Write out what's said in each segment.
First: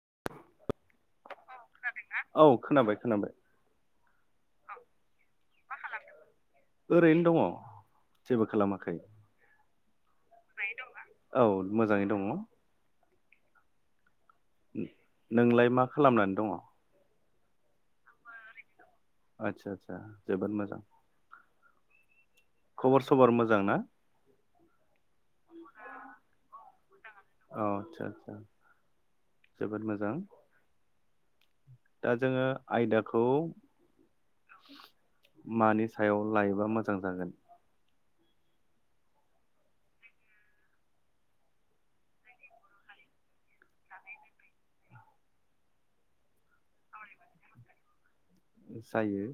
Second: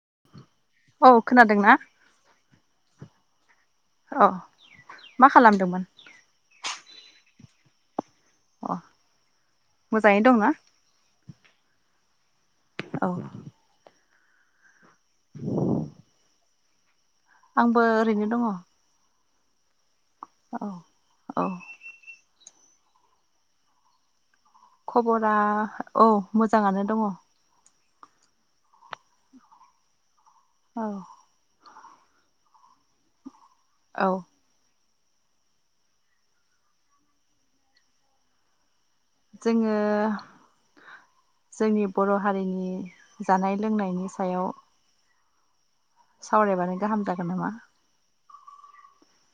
[inaudible] [inaudible] औ खोनादोंना औ खोनाबाय खोनाबाय। अ मा खालामदोंमोन। ओरैनो दंङ। जेबो खालामाखै। मोजांङै दंना। दंङ। औ। उम नोंलाय मा खालामनानै दंङ। आंबो ओरैनो दंङ। आतसा। आ जोबोद मोजां। औ। खबर सबर मोजां ना। खबरा औ मोजांङानो दङ। अ आचसा आसा जोबोद मोजां। औ। दा जोंङो आयदाखौ। औ। मानि सायाव लायोबा मोजां जागोन। जोंङो जोंनि बर हारिनि जानाय लोंनायनि सायाव। सावरायबानो गाहाम जागोन नामा। जायो।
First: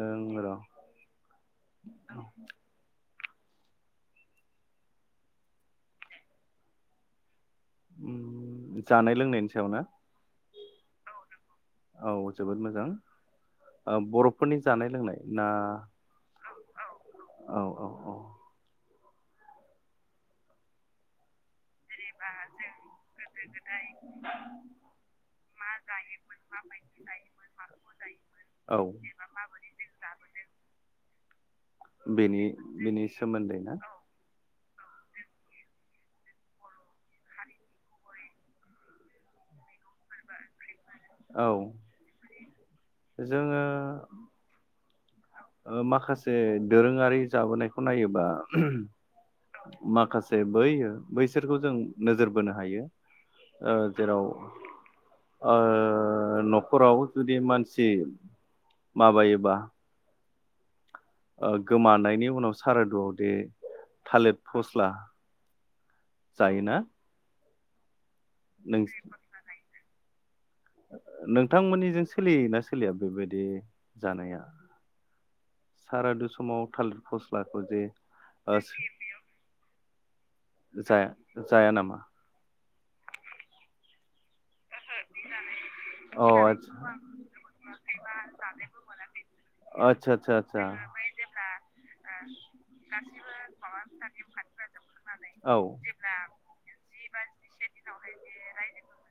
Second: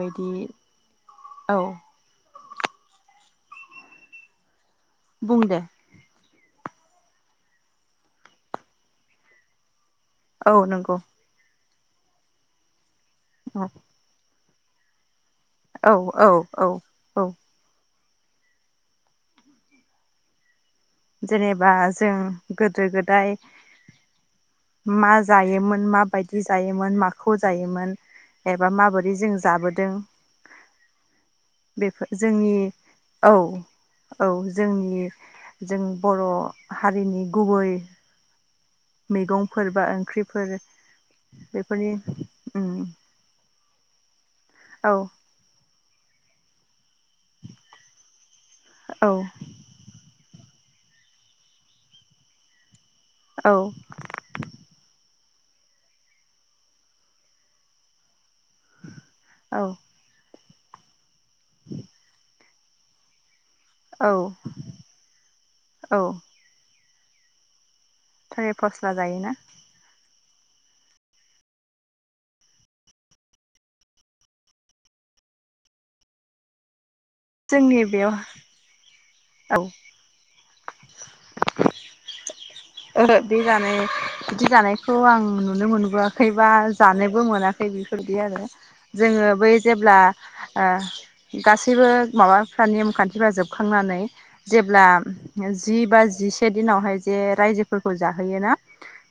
ओं र' औ। बुं दे। जानाय लोंनायनि सायावनो। औ नंगौ औ जोबोद मोजां। औ बर्फ। फोरनि जानाय लोंनाय। ना औ औ औ औ। औ औ जेनेबा। बा जों गोदो गोदाय मा जायोमोन माबायदि जायोमोन माखौ जायोमोन एबा औ माबोरै जों जाबोदों। बेफोर बेनि जोंनि बेनि औ सोमोन्दै ना औ। जोंनि जों बर' हारिनि गुबै मैगंफोर बा ओंख्रिफोर औ बेफोरनि [inaudible] औ। माखासे दोरोङारि जाबोनायखौ नायोबा। औ माखासे जे बै बैसोरखौ जों नोजोर बोनो हायो। औ ओं जेराव। न'खराव जुदि मानसि। माबायोबा। औ गोमानायनि उनाव। सारादुआव दे। औ थालिर फस्ला औ जायोना। थालिर नों फस्ला जायोना। नोंथांमोननिजों सोलियोना सोलिया बेबायदि जानाया सारादु समाव थालिर। फस्लाखौ जोंनि जे बेयाव औ। जाया जाया नामा। ओहो बे जानाय बिदि जानायखौ आं नुनो अ मोनबोआखै बा जानोबो मोनाखै बेफोर बायदि आरो जोङो बै जेब्ला आदसा आदसा आदसा गासैबो माबाफ्रा नेमखान्थिफ्रा जोबखांनानै जेब्ला औ जि बा जिसे दिनावहाय जे रायजो जाहोयोना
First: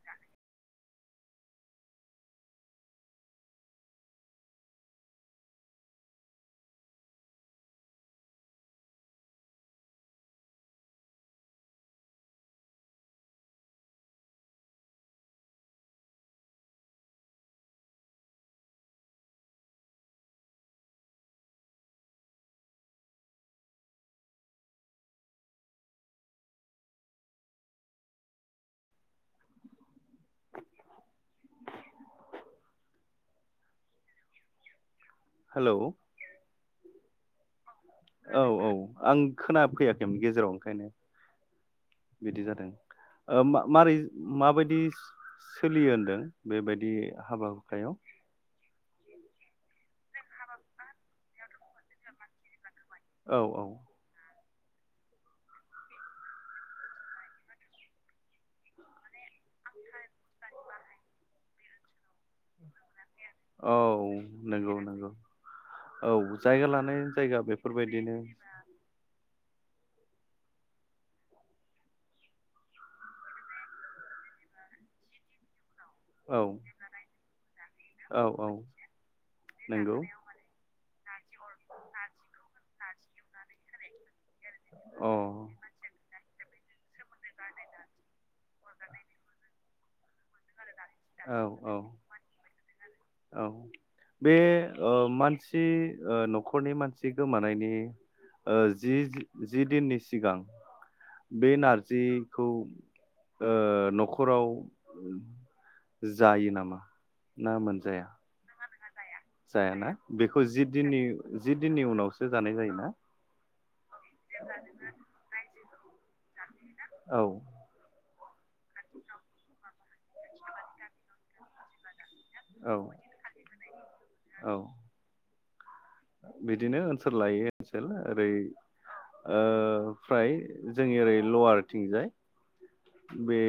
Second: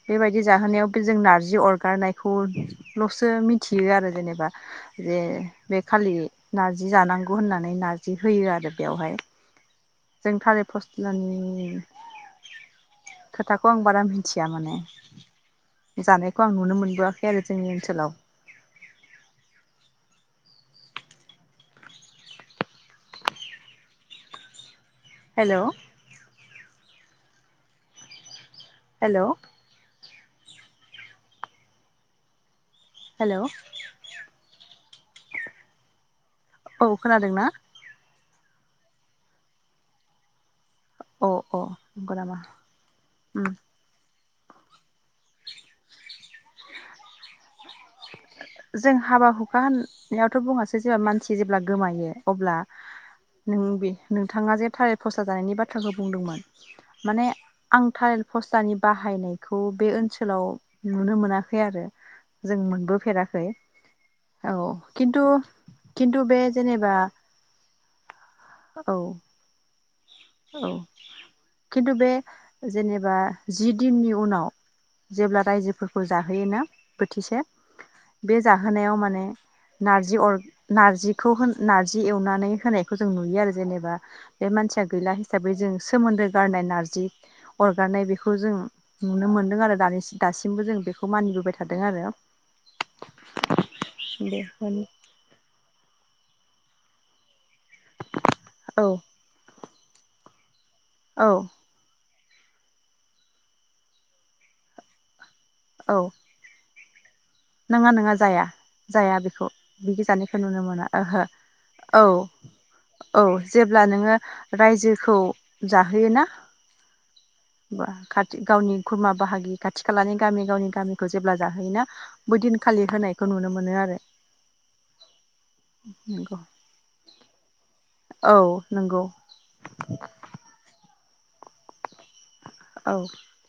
बेबायदि जाहोनायावबो जों नारजि अरगारनायखौलसो मिथियो आरो जेनेबा जे बे खालि नारजि जानांगौ होननानै नारजि होयो आरो बेयावहाय जों थारिर फस- लानि खोथाखौ आं बारा मिथिया माने जानायखौ आं नुनो मोनबोआखै आरो जोंनि ओनसोलाव हेलौ हेलौ हेलौ हेलौ औ खोनादों ना? औ औ आं खोना फैयाखैमोन गेजेराव ओंखायनो अ अ नंगौ नामा बिदि जादों ओ उम मा-मारै माबायदि सो-सो-सोलियो होनदों बेबायदि हाबा। हुखायाव जों हाबा हुखा होनायावथ बुङासै जेब्ला मानसि जेब्ला गोमायो अब्ला औ नों बे औ नों नोंथाङा जे थारेल फसला जानायनि बाथ्राखौ बुंदोंमोन माने आं थारेल पसलानि बाहायनायखौ बे ओनसोलाव नुनो मोनाखै आरो। जों [unintelligible] खै औ औ नंगौ नंगौ खिन्थु औ -खिन्थु बे जायगा जेनेबा लानाय जायगा बेफोरबायदिनो औ औ खिन्थु बे जेनेबा जि दिननि उनाव जेब्ला रायजोफोर [unintelligible] औ जाहोयोना बोथिसे औ बे औ जाहोनायाव माने नंगौ नारजि अर नारजिखौ होन नार्जि एवनानै होनायखौ जों नुयो आरो जेनेबा बे मानसिया गैला अ हिसाबै जों सोमोन्दो गारनाय नारजि अरगारनाय बेखौ जों नुनो मोनदों आरो दासिमबो जों बेखौ औ मानिबोबाय औ थादों आरो औ बे ओ मानसि ओ नखरनि मानसि गोमानाय [unintelligible] औ जि जि दिननि सिगां औ बे नारजि [unintelligible] ओ नखराव औ जायो नामा? ना नङा मोनजाया नङा जाया। जाया बेखौ जायाना बिगो जानायखौ बेखौ नुनो जि मोना दिननि ओहो जि दिननि औ उनावसो जानाय जायोना औ। अब्ला नोङो रायजोखौ जाहोयो ना औ [unintelligible] गावनि खुरमा बाहागि खाथि खालानि गामि गावनि गामिखौ जेब्ला जाहोयोना बै औ दिनखालि होनायखौ नुनो मोनो। मोनो आरो। औ नंगौ बिदिनो ओनसोल लायै ओनसोल ओरै औ नंगौ ओ फ्राय जोंनि ओरै लवार थिं जाय औ बे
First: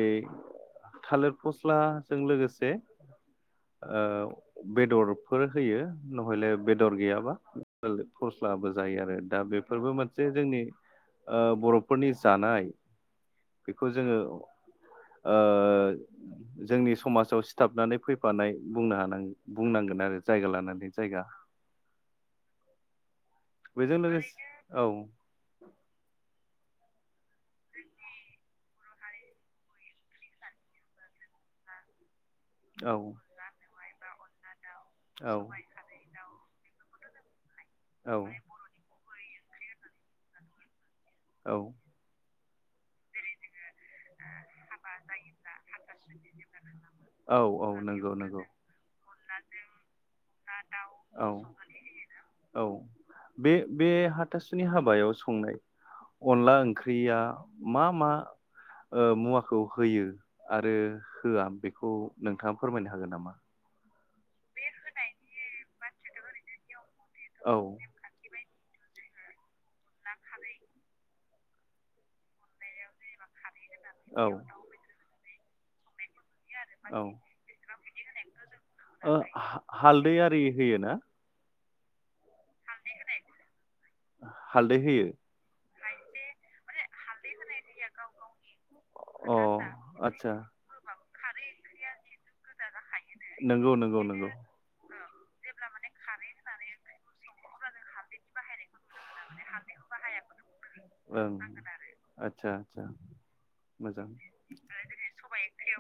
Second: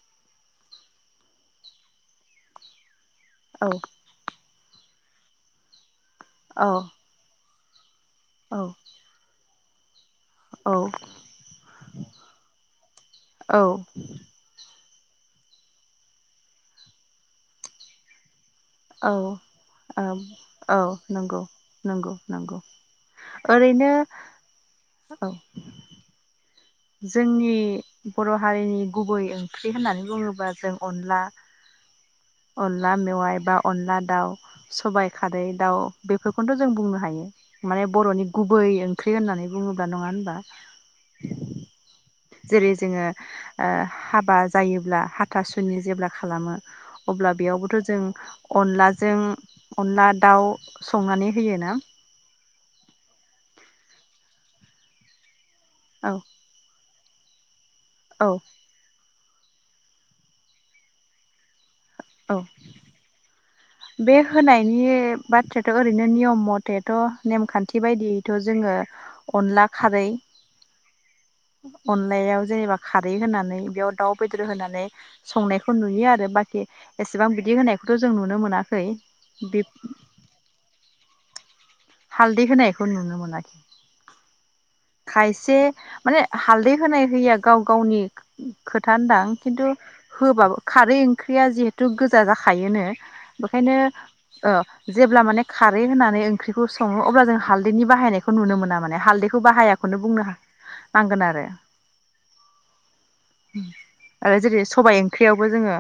थालिर फस्लाजों लोगोसे औ ओ बेदरफोर होयो। नहयले औ बेदर गैयाबा थालेद औ फसलाबो जायो आरो दा बे फोर्बोमोन जे जोंनि औ ओ बर'फोरनि जानाय बेखौ ओ जोंनि समाजाव सिथाबनानै फैफानाय। बुंनो हानां औ बुंनांगोन औ आरो जायगा लानानै जायगा। नांगौ। ओरैनो बेजों लोगोसे औ। जोंनि बर' हारिनि गुबै ओंख्रि होननानै बुङोबा जों अनला अनला औ मेवाय बा अनला दाउ। [inaudible] सबाइ औ खारै दाउ बे बेखौनोथ' जों बुंनो हायो। माने औ बर'नि गुबै ओंख्रि थै होननानै बुङोब्ला नङा होनबा? औ। जेरै जोङो ओ हाबा। जायोब्ला हाथासुनि जेब्ला खालामो अब्ला औ औ बेयावबोथ' जों नंगौ नंगौ अनलाजों अनला दाउ औ संनानै होयो ना? औ बे बे हाथासुनि हाबायाव संनाय। औ अनला ओंख्रि गैया। मा मा औ ओ मुवा। खौ होयो आरो होआ बे। बेखौ औ नोंथाङा फोरमायनो हागोन नामा? बे होनायनि बाथ्रायाथ' ओरैनो नियम मथे थ' औ नेमखान्थि बायदियैथ' जोङो अनला खारै अनलायाव जेनेबा खारै होनानै याव दाउ औ बेदर होनानै संनायखौ नुयो आरो बाख औ एसेबां बिदि होनाय खौथ' जों नुनो मोना ओ हा-हालदै आरि होयो ना? हालदै होनायखौ नुनो मोना हालदै होयो खायसे माने हालदै होनाय होयिआ गाव गावनि खोथा होनदां अ खिन्थु आदसा होबाबो खारै ओंख्रिया जिहेथु गोजा जाखायोनो बेखायनो नंगौ नंगौ नंगौ ओ जेब्ला माने खारै होननानै ओ ओंख्रिखौ सङो अब्ला जों हालदैनि बाहायनायखौ नुनो मोना माने। हालदैखौ बाहाया। नो बुंनो नांगोन ओं आरो आदसा आदसा मोजां आरो जेरै सबाय ओंख्रियावबो जोङो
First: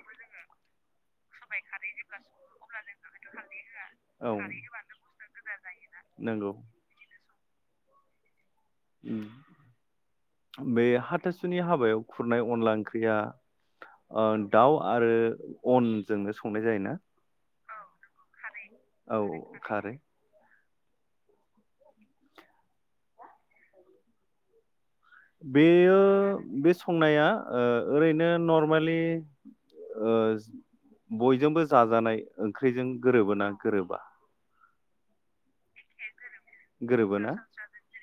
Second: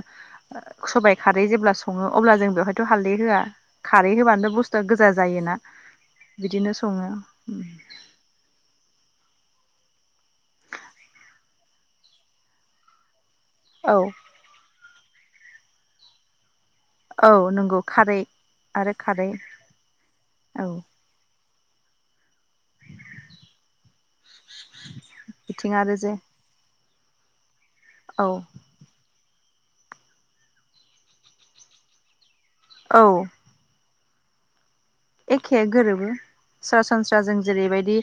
सबाय खारै जेब्ला सङो अब्ला जों बेवहायथ' हालदै होआ खारै औ होबानोथ बुस्थुआ गोजा जायोना नंगौ बिदिनो सङो। उम बे हाथासुनि हाबायाव खुरनाय अनला ओंख्रिया औ ओ दाउ आरो अनजोंनो सं औ नंगौ खारै आरो औ खारै खारै औ बिथिं आरो बेयो जे बे संनाया ओ औ ओरैनो नर्मेलि ओ बयजोंबो जाजानाय ओंख्रिजों औ गोरोबोना गोरोबा? एखे गोरोबो। सरासनस्रा गोरोबोना जों जेरैबायदि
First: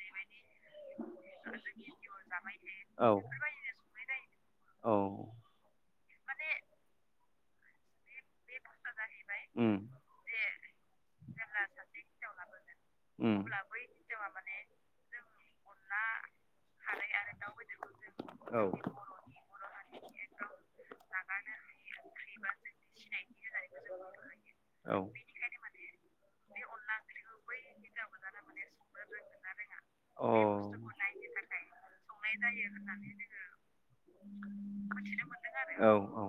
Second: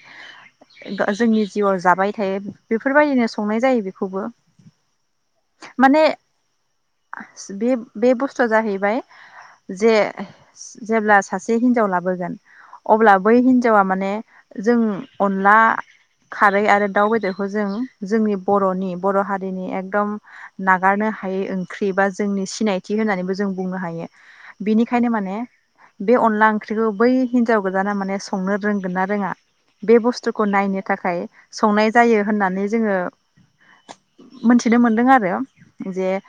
गा जोंनि जिउआव जाबाय थायो औ बेफोरबायदिनो संनाय जायो बेखौबो औ माने बे बे बुस्थुआ जाहैबाय उम जे जेब्ला सासे हिन लाबोगोन अब्ला बै उम हिनजावा माने जों अनला खारै आरो दाउ बेदरखौ जों जोंनि औ बर'नि बर' हारिनि एकदम नागारनो हायै ओंख्रि बा जोंनि सिनायथि होननानैबो जों बुंनो हायो। औ अ बिनिखायनो माने बे अनला ओं ओंख्रिखौ बै हिनजाव गोदाना माने संनो रोंगोन ना रोङा बे बुस्थुखौ नायनो थाखाय संनाय जायो होननानै जोङो मोनथिनो मोन्दों आरो औ जे औ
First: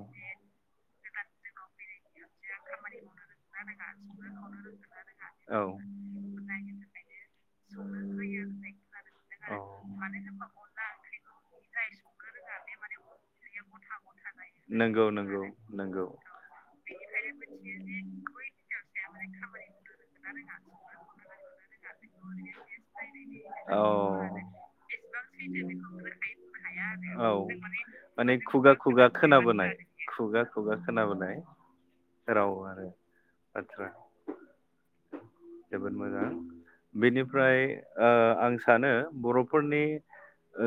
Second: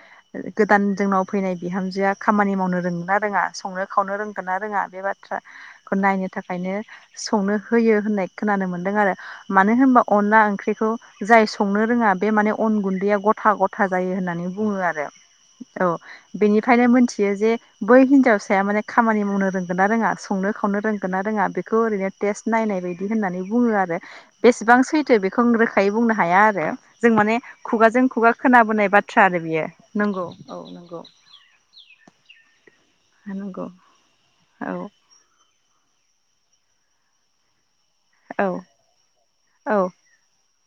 गोदान जोंनाव फैनाय बिहामजोआ खामानि माव संनो रोङोना रोङा संनो खावनो रोंगोना रोङा बेबाद औ खो नायनो थाखायनो संनो होयो होननाय खोनानो मोनदों आरो औ मानो होनबा अनला ओंख्रिखौ जाय संनो रोङा बे माने अन गुन्दैया गथा गथा जायो होननानै बुङो नंगौ आरो नंगौ औ नंगौ बेनिखायनो मोनथियो जे बै हिनजावसाया माने खामानि मावनो रोंगोन ना रोङा संनो खावनो रोंगोन ना रोङा बेखौ ओरैनो टेस्ट नायनाय बायदि होननानै बुङो औ आरो बेसेबां सैथो बेखौ आं रोखायै बुंनो हाया आरो जों माने खुगाजों खुगा माने खोनाबोनाय खुगा बाथ्रा आरो बियो खोनाबोनाय नंगौ खुगा औ खुगा नंगौ। खोनाबोनाय राव आरो। नोंगौ बाथ्रा औ जोबोद मोजां बेनिफ्राय ओ औ आं सानो बर'फोरनि औ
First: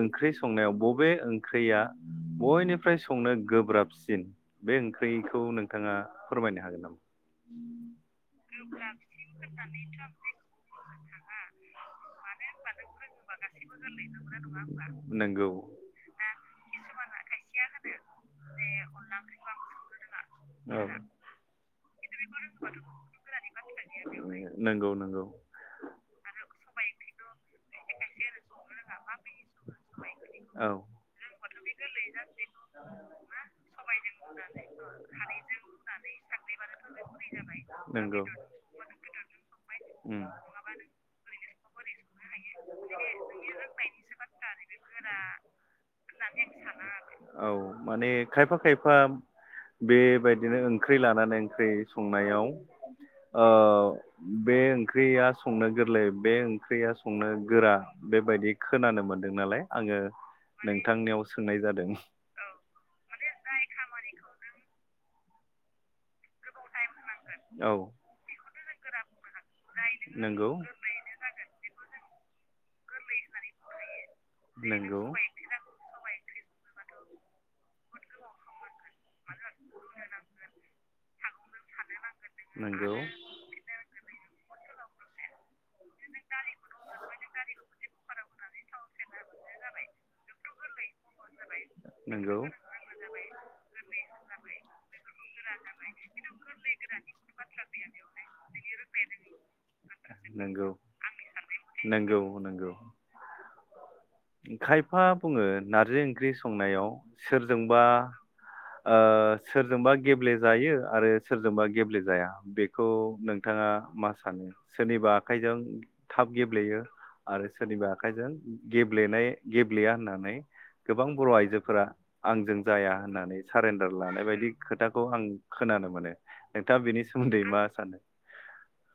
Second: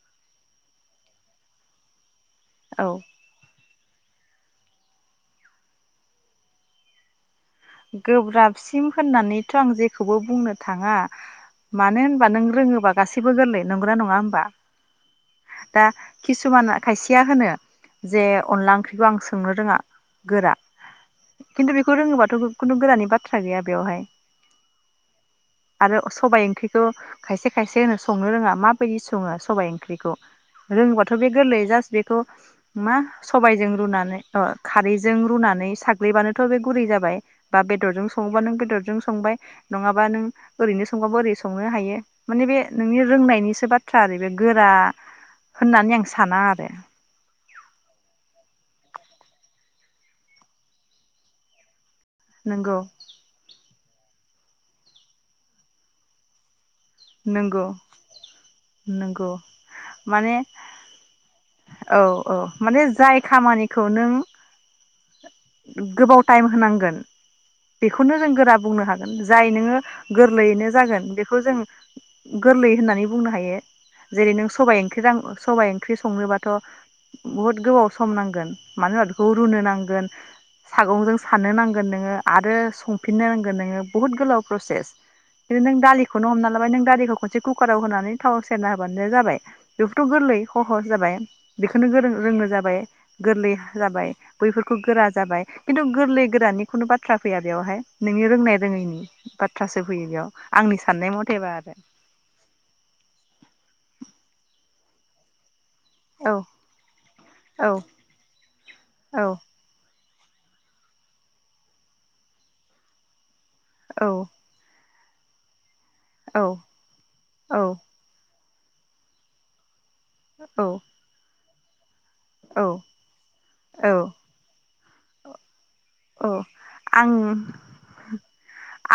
ओंख्रि संनायाव बबे ओंख्रैया औ बयनिफ्राय संनो गोब्राब सिन बे ओंख्रिखौ नोंथाङा फोरमायनो हागोन नामा? गोब्राबसिम होननानैथ' आं जेखौबो बुंनो थाङा मानो होनबा नों रोङोबा गासैबो गोरलै नंगोना नङा होनबा नंगौ दा किसुमाना खायसेया होनो जे अनला ओंख्रिखौ आं सोंनो रोङा गोरा। औ खिन्थु बेखौ रोङोबाथ' खुनु गोरानि बाथ्रा गैया बेवहाय नंगौ नंगौ आरो सबाइ ओंख्रिखौ खायसे खायसे होनो संनो रोङा माबायदि सङो सबाइ ओंख्रिखौ औ रोङोबाथ' बे गोरलैयै जास्ट बेखौ मा सबाइजों रुनानै अ खारैजों रुनानै साग ग्लैबानोथ' बे गुरै जाबाय बा बेदरजों नंगौ सङोबा नों बेदरजों संबाय नङाबा उम नों ओरैनो संबाबो ओरै संनो हायो माने बे नोंनि रोंनायनिसो बाथ्रा आरो बे गोरा होननानै आं साना आरो औ माने खायफा खायफा बेबायदिनो ओंख्रि लानानै ओंख्रि संनायाव नंगौ ओ बे ओंख्रिया संनो गोरलै बे ख्रिया संनो नंगौ गोरा बेबायदि खोनानो नंगौ मोन्दों नालाय आङो नोंथांनियाव सो औ-औ माने जाय खामानिखौ नों गोबाव टाइम होनांगोन औ बेखौनो जों गोरा बुंनो हागोन जाय नोङो नंगौ गोरलैयैनो जागोन बेखौ जों गोरलै होननानै बुंनो हायो। जेरै नों सबाइ नंगौ ओंख्रि दां सबाइ ओंख्रि संनोबाथ थ' बुहुद गोबाव सम नांगोन मानो होनबा बेखौ रुनो नांगोन सागंजों सानो नांगोन नोङो आरो नंगौ संफिननो रोंगोन नोङो बुहुत गोलाव प्रसेस बेदि नों दालि [unintelligible] बेखौनो हमना लाबाय नों गारिखौ खनसे कुकाराव होनानै थावाव सेरना होबानो जाबाय बेखौथ गोरलै खहस जाबाय बेखौनो गोरों नंगौ रोङो जाबाय गोरलै जाबाय बैफोरखौ गोरा जाबाय खिन्थु गोरलै गोरानि खुनु बाथ्रा फैया बेयावहाय नोंनि रोंनाय रोङैनि बाथ्रा सो। फैयो बेयाव आंनि साननाय मथेबा आरो नोंगौ नोंगौ खायफा बुङो नारजि ओंख्रि औ संनायाव औ सोरजोंबा ओ औ सोरजोंबा गेब्लेेजायो आरो सोरजोंबा गेब्लेेजाया बेखौ नों नोंथाङा औ मा सानो? सोरनिबा आखाइजों थाब औ गेब्लेयो आरो सोरनिबा आखाइजों गेप [unintelligible] लेनाय गेब या होननानै औ गोबां बर आइजो फोरा आंजों जाया होननानै औ सारेन्डार लानाय बायदि खोथा खौ आं खोनानो मोनो। नोंथाङा बेनि आं सोमोन्दै मा सानो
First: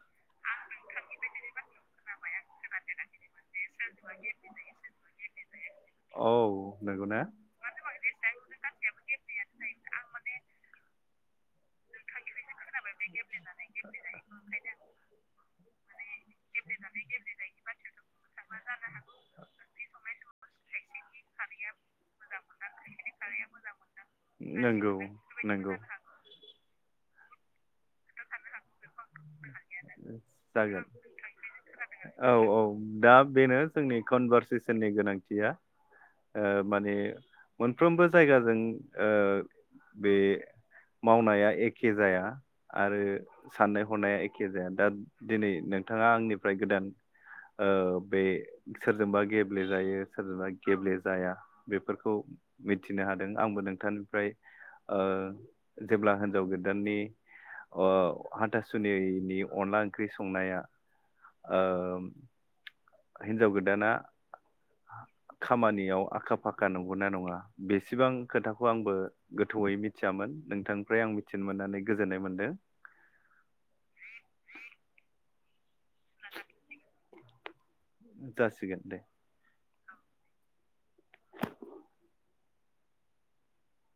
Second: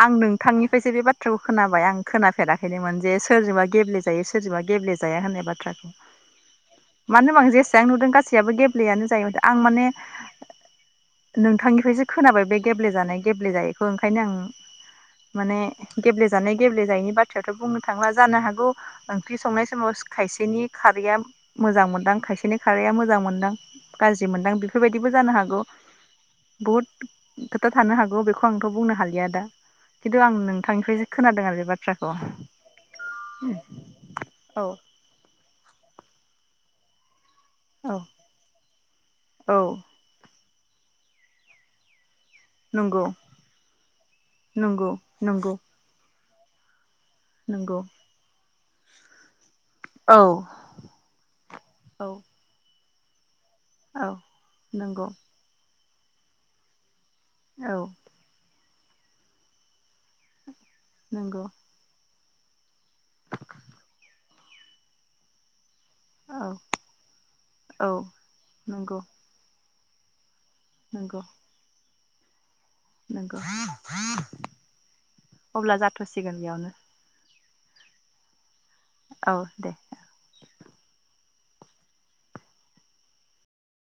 आं नोंथांनिफ्रायसो बे बाथ्राखौ खोनाबाय आं खोनाफेराखैनोमोन जे सोरजोंबा गेब्लेेजायो सोरजोंबा गेब्लेेजाया होननाय बाथ्राखौ औ नंगौना मानो होनोबा आं जेसां नुदों गासैयाबो गेब्लेयानो आं माने नोंथांनिफ्रायसो खोनाबाय बे गेब्लेेजानाय गेब्लेेजायैखौ ओंखायनो आं माने गेब्लेेजानाय गेब्लेेजायैनि बाथ्रायाथ बुंनो थांला जानो हागौ ओंख्रि संनाय समाव खायसेनि खारैया मोजां मोनदां खायसेनि खारैया मोजां मोनदां गाज्रि मोनदां नंगौ बेफोरबायदिबो जानो हागौ नंगौ बहुद खोथा थानो हागौ बेखौ आं थ बुंनो हालिया दा खिन्थु आं जागोन नोंथांनिफ्रायसो खोनादों आरो बे बाथ्राखौ औ औ दा बेनो जोंनि औ कनभारसेसननि गोनांथिया ओ माने औ मोनफ्रोमबो जायगाजों ओ औ बे मावनाया एखे जाया आरो नंगौ साननाय हनाया एखे जाया दा नंगौ दिनै नंगौ नोंथाङा आंनि। ओमफ्राय गोदान। नंगौ ओ बे सोरजोंबा गेब गेब्ले जायो औ सोरजोंबा गेब्लेेजाया औ बेफोरखौ मिथिनो हादों आंबो औ नोंथांनिफ्राय ओ नंगौ जेब्ला हिन्जाव गोदाननि औ अ हाथासुनिनि अनला ओंख्रि संनाया नंगौ ओ हिनजाव गोदाना खामानि याव आखा औ फाखा नंगौना नङा औ बेसेबां खोथाखौ आंबो नंगौ गोथौयै मि थियामोन। नोंथांनिफ्राय आं नंगौ मिथिनो मोननानै गोजोननाय मोनदों। नंगौ अब्ला जाथ'सिगोन बेयावनो। जा औ दे औ।